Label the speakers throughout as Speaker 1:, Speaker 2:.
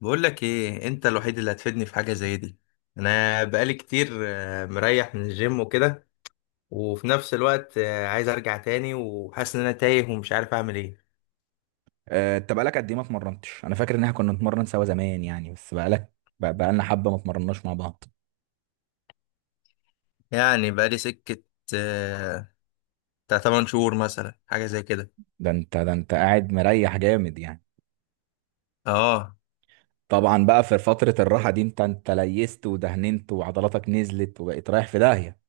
Speaker 1: بقول لك ايه انت الوحيد اللي هتفيدني في حاجه زي دي. انا بقالي كتير مريح من الجيم وكده. وفي نفس الوقت عايز ارجع تاني وحاسس ان انا تايه ومش عارف اعمل ايه.
Speaker 2: آه، انت بقالك قد ايه ما اتمرنتش؟ انا فاكر ان احنا كنا نتمرن سوا زمان يعني، بس بقالك بقالنا حبه ما اتمرناش مع بعض.
Speaker 1: يعني بقالي سكه آه، بتاع 8 شهور مثلا، حاجه زي كده.
Speaker 2: ده انت قاعد مريح جامد يعني.
Speaker 1: اه،
Speaker 2: طبعا بقى في فتره الراحه دي انت ليست ودهننت وعضلاتك نزلت وبقيت رايح في داهيه.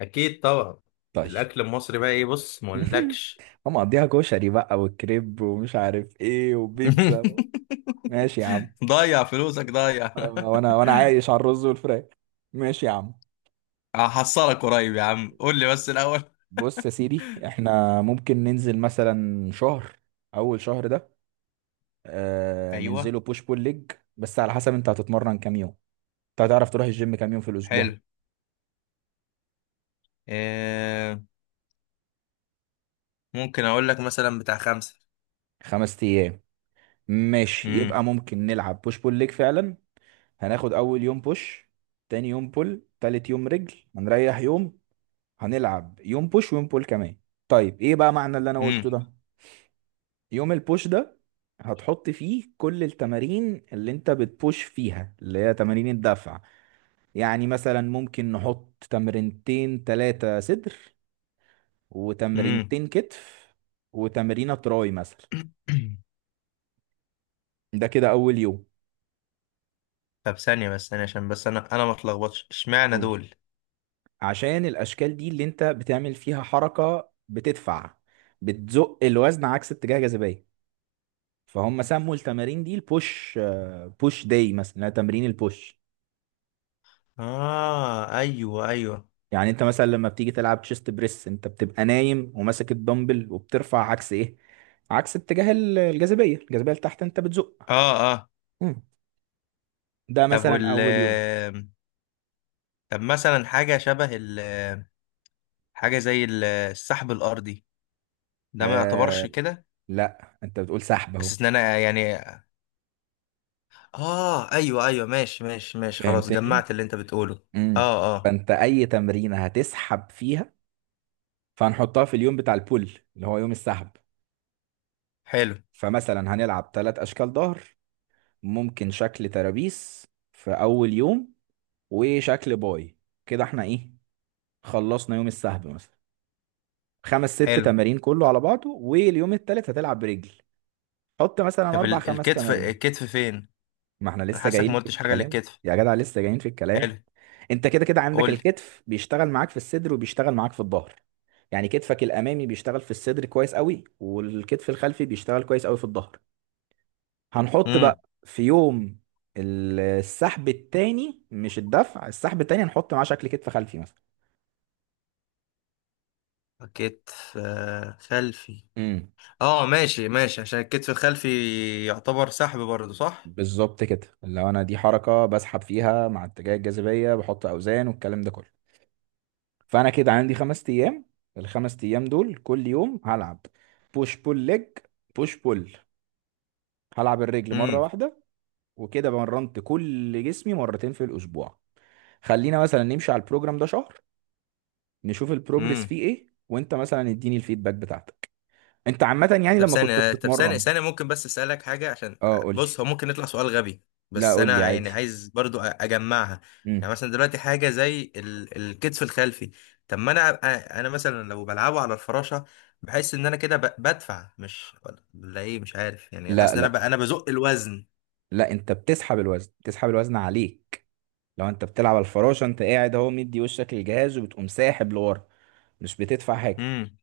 Speaker 1: اكيد طبعا.
Speaker 2: طيب.
Speaker 1: الاكل المصري بقى ايه؟ بص، ما اقولكش.
Speaker 2: هم مقضيها كشري بقى والكريب ومش عارف ايه وبيتزا. ماشي يا عم.
Speaker 1: ضيع فلوسك ضيع.
Speaker 2: آه، وانا وانا عايش على الرز والفراخ. ماشي يا عم.
Speaker 1: هحصلك قريب يا عم، قول لي بس الاول.
Speaker 2: بص يا سيدي، احنا ممكن ننزل مثلا شهر. اول شهر ده آه
Speaker 1: ايوه.
Speaker 2: ننزله بوش بول ليج، بس على حسب انت هتتمرن كام يوم، انت هتعرف تروح الجيم كام يوم في الاسبوع.
Speaker 1: حلو. آه، ممكن اقول لك مثلا بتاع خمسة.
Speaker 2: خمس ايام؟ ماشي،
Speaker 1: امم.
Speaker 2: يبقى ممكن نلعب بوش بول ليج فعلا. هناخد اول يوم بوش، تاني يوم بول، تالت يوم رجل، هنريح يوم، هنلعب يوم بوش ويوم بول كمان. طيب ايه بقى معنى اللي انا
Speaker 1: امم.
Speaker 2: قلته ده؟ يوم البوش ده هتحط فيه كل التمارين اللي انت بتبوش فيها، اللي هي تمارين الدفع. يعني مثلا ممكن نحط تمرينتين تلاتة صدر،
Speaker 1: امم.
Speaker 2: وتمرينتين كتف، وتمرينة تراي مثلا. ده كده أول يوم.
Speaker 1: طب ثانية بس ثانية، عشان بس انا ما اتلخبطش. اشمعنى
Speaker 2: قول لي.
Speaker 1: دول؟
Speaker 2: عشان الأشكال دي اللي أنت بتعمل فيها حركة بتدفع، بتزق الوزن عكس اتجاه جاذبية، فهم سموا التمارين دي البوش. بوش داي مثلا، اللي هي تمرين البوش.
Speaker 1: اه، ايوه ايوه.
Speaker 2: يعني أنت مثلا لما بتيجي تلعب تشيست بريس، أنت بتبقى نايم وماسك الدمبل وبترفع عكس إيه؟ عكس اتجاه الجاذبية لتحت، أنت بتزق.
Speaker 1: اه اه.
Speaker 2: مم. ده
Speaker 1: طب
Speaker 2: مثلا
Speaker 1: وال،
Speaker 2: أول يوم.
Speaker 1: طب مثلا حاجة شبه ال، حاجة زي السحب الأرضي، ده ما يعتبرش
Speaker 2: آه،
Speaker 1: كده؟
Speaker 2: لا أنت بتقول سحب أهو.
Speaker 1: بس ان انا يعني، اه ايوه ايوه، ماشي ماشي ماشي، خلاص
Speaker 2: فهمتني.
Speaker 1: جمعت اللي انت بتقوله.
Speaker 2: امم.
Speaker 1: اه اه.
Speaker 2: فانت اي تمرينه هتسحب فيها، فهنحطها في اليوم بتاع البول، اللي هو يوم السحب.
Speaker 1: حلو.
Speaker 2: فمثلا هنلعب ثلاث اشكال ظهر، ممكن شكل ترابيس في اول يوم، وشكل باي. كده احنا ايه، خلصنا يوم السحب مثلا، خمس ست
Speaker 1: حلو.
Speaker 2: تمارين كله على بعضه. واليوم التالت هتلعب برجل، حط مثلا
Speaker 1: طب
Speaker 2: اربع خمس
Speaker 1: الكتف
Speaker 2: تمارين.
Speaker 1: الكتف فين؟
Speaker 2: ما احنا
Speaker 1: انا
Speaker 2: لسه
Speaker 1: حاسك ما
Speaker 2: جايين في
Speaker 1: قلتش حاجة
Speaker 2: الكلام.
Speaker 1: للكتف.
Speaker 2: يا جدع لسه جايين في الكلام.
Speaker 1: حلو.
Speaker 2: انت كده كده عندك
Speaker 1: قول.
Speaker 2: الكتف بيشتغل معاك في الصدر وبيشتغل معاك في الظهر. يعني كتفك الامامي بيشتغل في الصدر كويس قوي، والكتف الخلفي بيشتغل كويس قوي في الظهر. هنحط
Speaker 1: امم.
Speaker 2: بقى في يوم السحب التاني، مش الدفع، السحب التاني هنحط معاه شكل كتف خلفي مثلا.
Speaker 1: كتف خلفي.
Speaker 2: امم.
Speaker 1: اه، ماشي ماشي، عشان الكتف الخلفي يعتبر سحب برضه، صح؟
Speaker 2: بالظبط كده، لو انا دي حركه بسحب فيها مع اتجاه الجاذبيه، بحط اوزان والكلام ده كله. فانا كده عندي خمس ايام، الخمس ايام دول كل يوم هلعب بوش بول ليج، بوش بول، هلعب الرجل مره
Speaker 1: امم.
Speaker 2: واحده. وكده مرنت كل جسمي مرتين في الاسبوع. خلينا مثلا نمشي على البروجرام ده شهر، نشوف البروجرس
Speaker 1: امم.
Speaker 2: فيه ايه، وانت مثلا اديني الفيدباك بتاعتك. انت عامة يعني
Speaker 1: طب
Speaker 2: لما كنت
Speaker 1: ثانية طب ثانية
Speaker 2: بتتمرن.
Speaker 1: ثانية ممكن بس اسألك حاجة، عشان
Speaker 2: اه قول لي.
Speaker 1: بص، هو ممكن يطلع سؤال غبي،
Speaker 2: لا
Speaker 1: بس
Speaker 2: قول لي
Speaker 1: انا يعني
Speaker 2: عادي.
Speaker 1: عايز برضو اجمعها.
Speaker 2: امم.
Speaker 1: يعني مثلا دلوقتي حاجة زي الكتف الخلفي، طب ما انا انا مثلا لو بلعبه على الفراشة بحس ان انا كده بدفع، مش، ولا ايه؟ مش عارف، يعني
Speaker 2: لا
Speaker 1: حاسس ان انا
Speaker 2: لا
Speaker 1: انا بزق الوزن.
Speaker 2: لا، انت بتسحب الوزن، بتسحب الوزن عليك. لو انت بتلعب على الفراشة انت قاعد اهو مدي وشك للجهاز وبتقوم ساحب لورا، مش بتدفع حاجة.
Speaker 1: امم.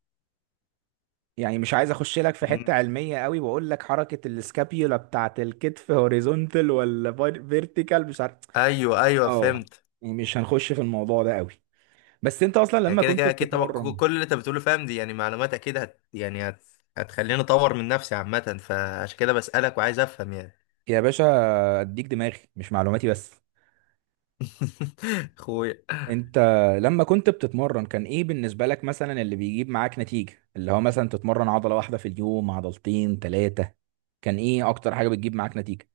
Speaker 2: يعني مش عايز اخش لك في
Speaker 1: امم.
Speaker 2: حتة علمية قوي واقول لك حركة السكابيولا بتاعت الكتف هوريزونتال ولا فيرتيكال، مش عارف.
Speaker 1: ايوه ايوه
Speaker 2: اه.
Speaker 1: فهمت.
Speaker 2: يعني مش هنخش في الموضوع ده قوي. بس انت اصلا
Speaker 1: يعني
Speaker 2: لما
Speaker 1: كده
Speaker 2: كنت
Speaker 1: كده اكيد طبعا،
Speaker 2: بتتمرن.
Speaker 1: كل اللي انت بتقوله فاهم. دي يعني معلومات اكيد هتخليني اطور من نفسي عامه، فعشان كده بسالك وعايز افهم يعني.
Speaker 2: يا باشا، اديك دماغي مش معلوماتي بس.
Speaker 1: اخويا.
Speaker 2: انت لما كنت بتتمرن كان ايه بالنسبة لك مثلا اللي بيجيب معاك نتيجة؟ اللي هو مثلا تتمرن عضلة واحدة في اليوم، عضلتين، ثلاثة؟ كان ايه اكتر حاجة بتجيب معاك نتيجة؟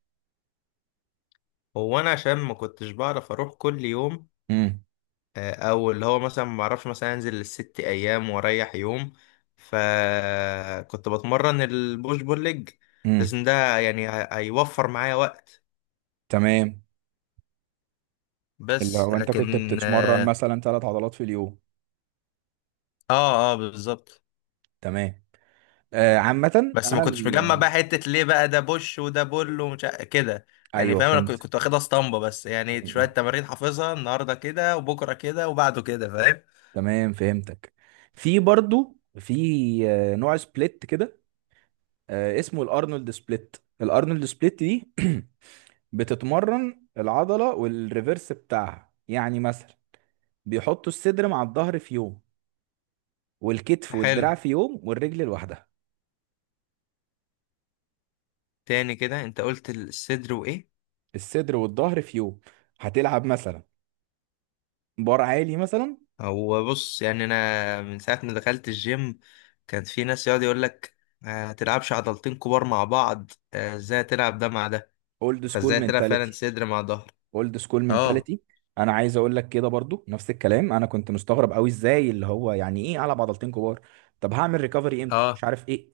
Speaker 1: هو انا عشان ما كنتش بعرف اروح كل يوم،
Speaker 2: امم.
Speaker 1: او اللي هو مثلا ما بعرفش مثلا انزل الست ايام واريح يوم، فكنت بتمرن البوش بول ليج.
Speaker 2: امم.
Speaker 1: لازم ده يعني هيوفر معايا وقت.
Speaker 2: تمام. اللي
Speaker 1: بس
Speaker 2: هو انت كنت
Speaker 1: لكن،
Speaker 2: بتتمرن
Speaker 1: اه،
Speaker 2: مثلا ثلاث عضلات في اليوم.
Speaker 1: اه، آه بالظبط.
Speaker 2: تمام. آه عامة
Speaker 1: بس ما
Speaker 2: انا
Speaker 1: كنتش مجمع
Speaker 2: ال...
Speaker 1: بقى حتة ليه بقى ده بوش وده بول ومش كده. يعني
Speaker 2: ايوه
Speaker 1: فاهم، انا
Speaker 2: فهمت.
Speaker 1: كنت واخدها اسطمبة بس، يعني شوية تمارين حافظها النهاردة كده وبكرة كده وبعده كده، فاهم.
Speaker 2: تمام فهمتك. في برضو في آه، نوع سبليت كده، اسمه الارنولد سبليت. الارنولد سبليت دي بتتمرن العضله والريفرس بتاعها، يعني مثلا بيحطوا الصدر مع الظهر في يوم، والكتف
Speaker 1: حلو.
Speaker 2: والدراع في يوم، والرجل لوحدها.
Speaker 1: تاني كده انت قلت الصدر وايه؟
Speaker 2: الصدر والظهر في يوم، هتلعب مثلا بار عالي مثلا.
Speaker 1: هو بص، يعني انا من ساعة ما دخلت الجيم كان في ناس يقعد يقول لك ما تلعبش عضلتين كبار مع بعض، ازاي تلعب ده مع ده؟
Speaker 2: اولد سكول
Speaker 1: فازاي تلعب فعلا
Speaker 2: مينتاليتي.
Speaker 1: صدر مع ظهر؟
Speaker 2: اولد سكول
Speaker 1: اه.
Speaker 2: منتاليتي. انا عايز اقول لك كده برضو نفس الكلام، انا كنت مستغرب قوي ازاي اللي هو يعني ايه العب عضلتين كبار، طب هعمل ريكفري امتى، مش
Speaker 1: اه،
Speaker 2: عارف ايه.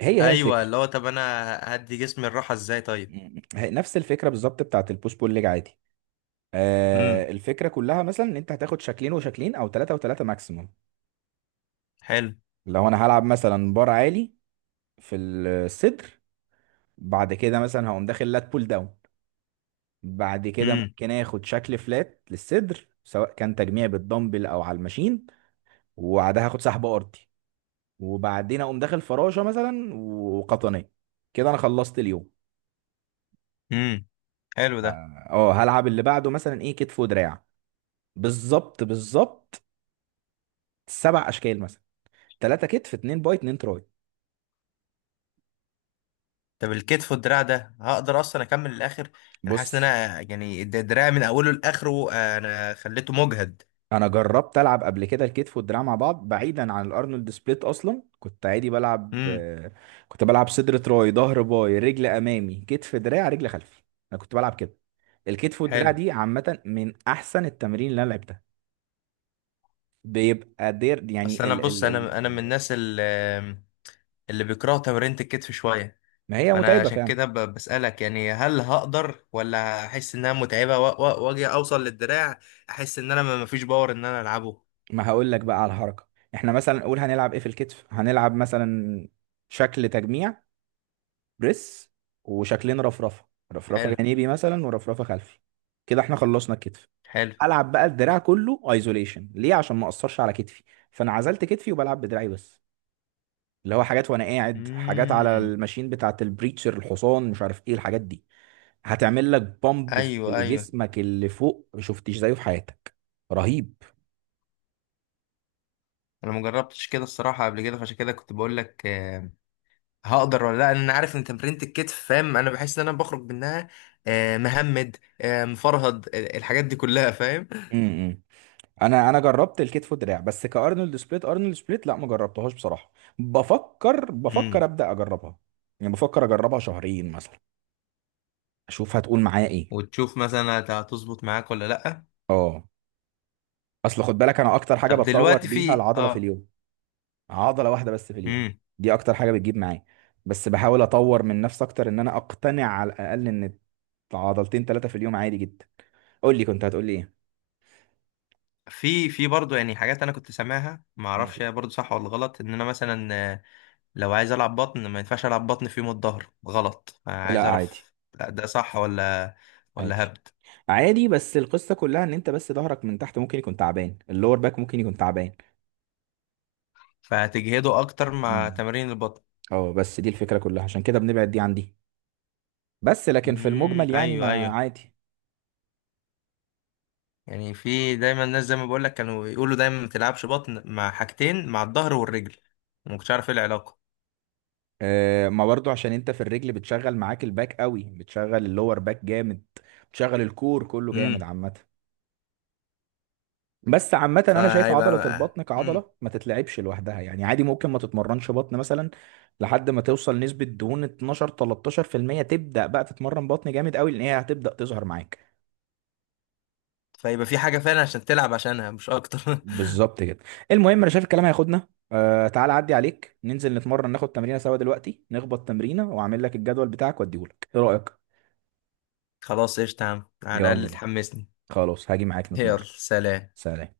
Speaker 2: هي هي
Speaker 1: ايوه، اللي
Speaker 2: الفكره.
Speaker 1: هو طب انا هدي جسمي الراحة ازاي؟ طيب.
Speaker 2: م- هي نفس الفكره بالظبط بتاعت البوش بول ليج عادي.
Speaker 1: امم.
Speaker 2: الفكره كلها مثلا ان انت هتاخد شكلين وشكلين، او ثلاثه وثلاثه ماكسيموم.
Speaker 1: حلو.
Speaker 2: لو انا هلعب مثلا بار عالي في الصدر، بعد كده مثلا هقوم داخل لات بول داون، بعد كده
Speaker 1: مم.
Speaker 2: ممكن اخد شكل فلات للصدر سواء كان تجميع بالدمبل او على الماشين، وبعدها هاخد سحب ارضي، وبعدين اقوم داخل فراشه مثلا وقطنيه. كده انا خلصت اليوم.
Speaker 1: امم. حلو ده.
Speaker 2: اه، آه، هلعب اللي بعده مثلا ايه، كتف ودراع. بالظبط بالظبط. سبع اشكال مثلا، ثلاثة كتف، اتنين باي، اتنين تراي.
Speaker 1: طب الكتف والدراع ده هقدر اصلا اكمل للاخر؟ انا حاسس ان
Speaker 2: بص،
Speaker 1: انا يعني الدراع من اوله لاخره انا خليته مجهد.
Speaker 2: انا جربت العب قبل كده الكتف والدراع مع بعض بعيدا عن الارنولد سبليت، اصلا كنت عادي بلعب
Speaker 1: امم.
Speaker 2: آه، كنت بلعب صدر تراي، ظهر باي، رجل امامي، كتف دراع، رجل خلفي. انا كنت بلعب كده. الكتف والدراع
Speaker 1: حلو.
Speaker 2: دي عامة من احسن التمارين اللي انا لعبتها. بيبقى دير يعني.
Speaker 1: اصل انا بص، انا من الناس اللي بيكرهوا تمرينة الكتف شويه،
Speaker 2: ما هي
Speaker 1: فانا
Speaker 2: متعبة
Speaker 1: عشان
Speaker 2: فعلا.
Speaker 1: كده بسالك، يعني هل هقدر ولا احس انها متعبه واجي اوصل للدراع؟ احس ان انا ما فيش باور ان انا العبه.
Speaker 2: ما هقول لك بقى على الحركة. احنا مثلا نقول هنلعب ايه في الكتف، هنلعب مثلا شكل تجميع، بريس، وشكلين رفرفة، رفرفة
Speaker 1: حلو
Speaker 2: جانبي مثلا ورفرفة خلفي. كده احنا خلصنا الكتف.
Speaker 1: حلو.
Speaker 2: العب بقى الدراع كله ايزوليشن، ليه؟ عشان ما اقصرش على كتفي. فانا عزلت كتفي وبلعب بدراعي بس، اللي هو حاجات وانا قاعد، حاجات على
Speaker 1: امم.
Speaker 2: الماشين بتاعت البريتشر، الحصان، مش عارف ايه الحاجات دي. هتعمل لك بامب في
Speaker 1: ايوه ايوه.
Speaker 2: جسمك اللي فوق ما شفتش زيه في حياتك. رهيب.
Speaker 1: انا مجربتش كده الصراحه قبل كده، فعشان كده كنت بقول لك هقدر ولا لا، لأن انا عارف ان تمرينة الكتف فاهم، انا بحس ان انا بخرج منها مهمد، مفرهد، الحاجات دي كلها، فاهم.
Speaker 2: امم. انا جربت الكتف والدراع بس، كارنولد سبليت، ارنولد سبليت لا ما جربتهاش بصراحه. بفكر
Speaker 1: امم.
Speaker 2: ابدا اجربها، يعني بفكر اجربها شهرين مثلا، اشوف هتقول معايا ايه.
Speaker 1: وتشوف مثلا هتظبط معاك ولا لا.
Speaker 2: اه. اصل خد بالك انا اكتر حاجه
Speaker 1: طب
Speaker 2: بتطور
Speaker 1: دلوقتي
Speaker 2: بيها
Speaker 1: في،
Speaker 2: العضله في
Speaker 1: اه،
Speaker 2: اليوم، عضله واحده بس في اليوم،
Speaker 1: امم،
Speaker 2: دي اكتر حاجه بتجيب معايا. بس بحاول اطور من نفسي اكتر ان انا اقتنع على الاقل ان عضلتين ثلاثه في اليوم عادي جدا. قول لي كنت هتقول لي ايه.
Speaker 1: في برضه يعني حاجات انا كنت سامعها، ما
Speaker 2: مم.
Speaker 1: اعرفش هي برضه صح ولا غلط، ان انا مثلا لو عايز العب بطن، ما ينفعش العب بطن في يوم الظهر، غلط؟ عايز
Speaker 2: لا عادي.
Speaker 1: اعرف، لا ده صح ولا،
Speaker 2: عادي.
Speaker 1: ولا هبد،
Speaker 2: عادي بس القصه كلها ان انت بس ظهرك من تحت ممكن يكون تعبان، اللور باك ممكن يكون تعبان.
Speaker 1: فهتجهده اكتر مع
Speaker 2: امم.
Speaker 1: تمارين البطن.
Speaker 2: اه بس دي الفكره كلها، عشان كده بنبعد دي عن دي. بس لكن في
Speaker 1: امم،
Speaker 2: المجمل يعني
Speaker 1: ايوه
Speaker 2: ما
Speaker 1: ايوه.
Speaker 2: عادي.
Speaker 1: يعني في دايما الناس زي ما بقول لك كانوا يقولوا دايما ما تلعبش بطن مع حاجتين، مع الظهر والرجل، وما كنتش عارف ايه العلاقه.
Speaker 2: ما برضو عشان انت في الرجل بتشغل معاك الباك قوي، بتشغل اللور باك جامد، بتشغل الكور كله جامد
Speaker 1: امم.
Speaker 2: عامه. بس عامة أنا شايف عضلة
Speaker 1: فهيبقى.
Speaker 2: البطن
Speaker 1: امم.
Speaker 2: كعضلة ما تتلعبش لوحدها، يعني عادي ممكن ما تتمرنش بطن مثلا لحد ما توصل نسبة دهون 12-13% تبدأ بقى تتمرن بطن جامد قوي، لأن هي هتبدأ تظهر معاك.
Speaker 1: فيبقى في حاجه فعلا عشان تلعب عشانها، مش اكتر.
Speaker 2: بالظبط كده. المهم انا شايف الكلام هياخدنا، تعال عدي عليك ننزل نتمرن، ناخد تمرينه سوا دلوقتي، نخبط تمرينه واعمل لك الجدول بتاعك واديهولك، ايه رايك؟
Speaker 1: خلاص قشطة يا عم، على
Speaker 2: يلا
Speaker 1: الاقل
Speaker 2: بينا.
Speaker 1: تحمسني.
Speaker 2: خلاص هاجي معاك
Speaker 1: يلا،
Speaker 2: نتمرن.
Speaker 1: سلام.
Speaker 2: سلام.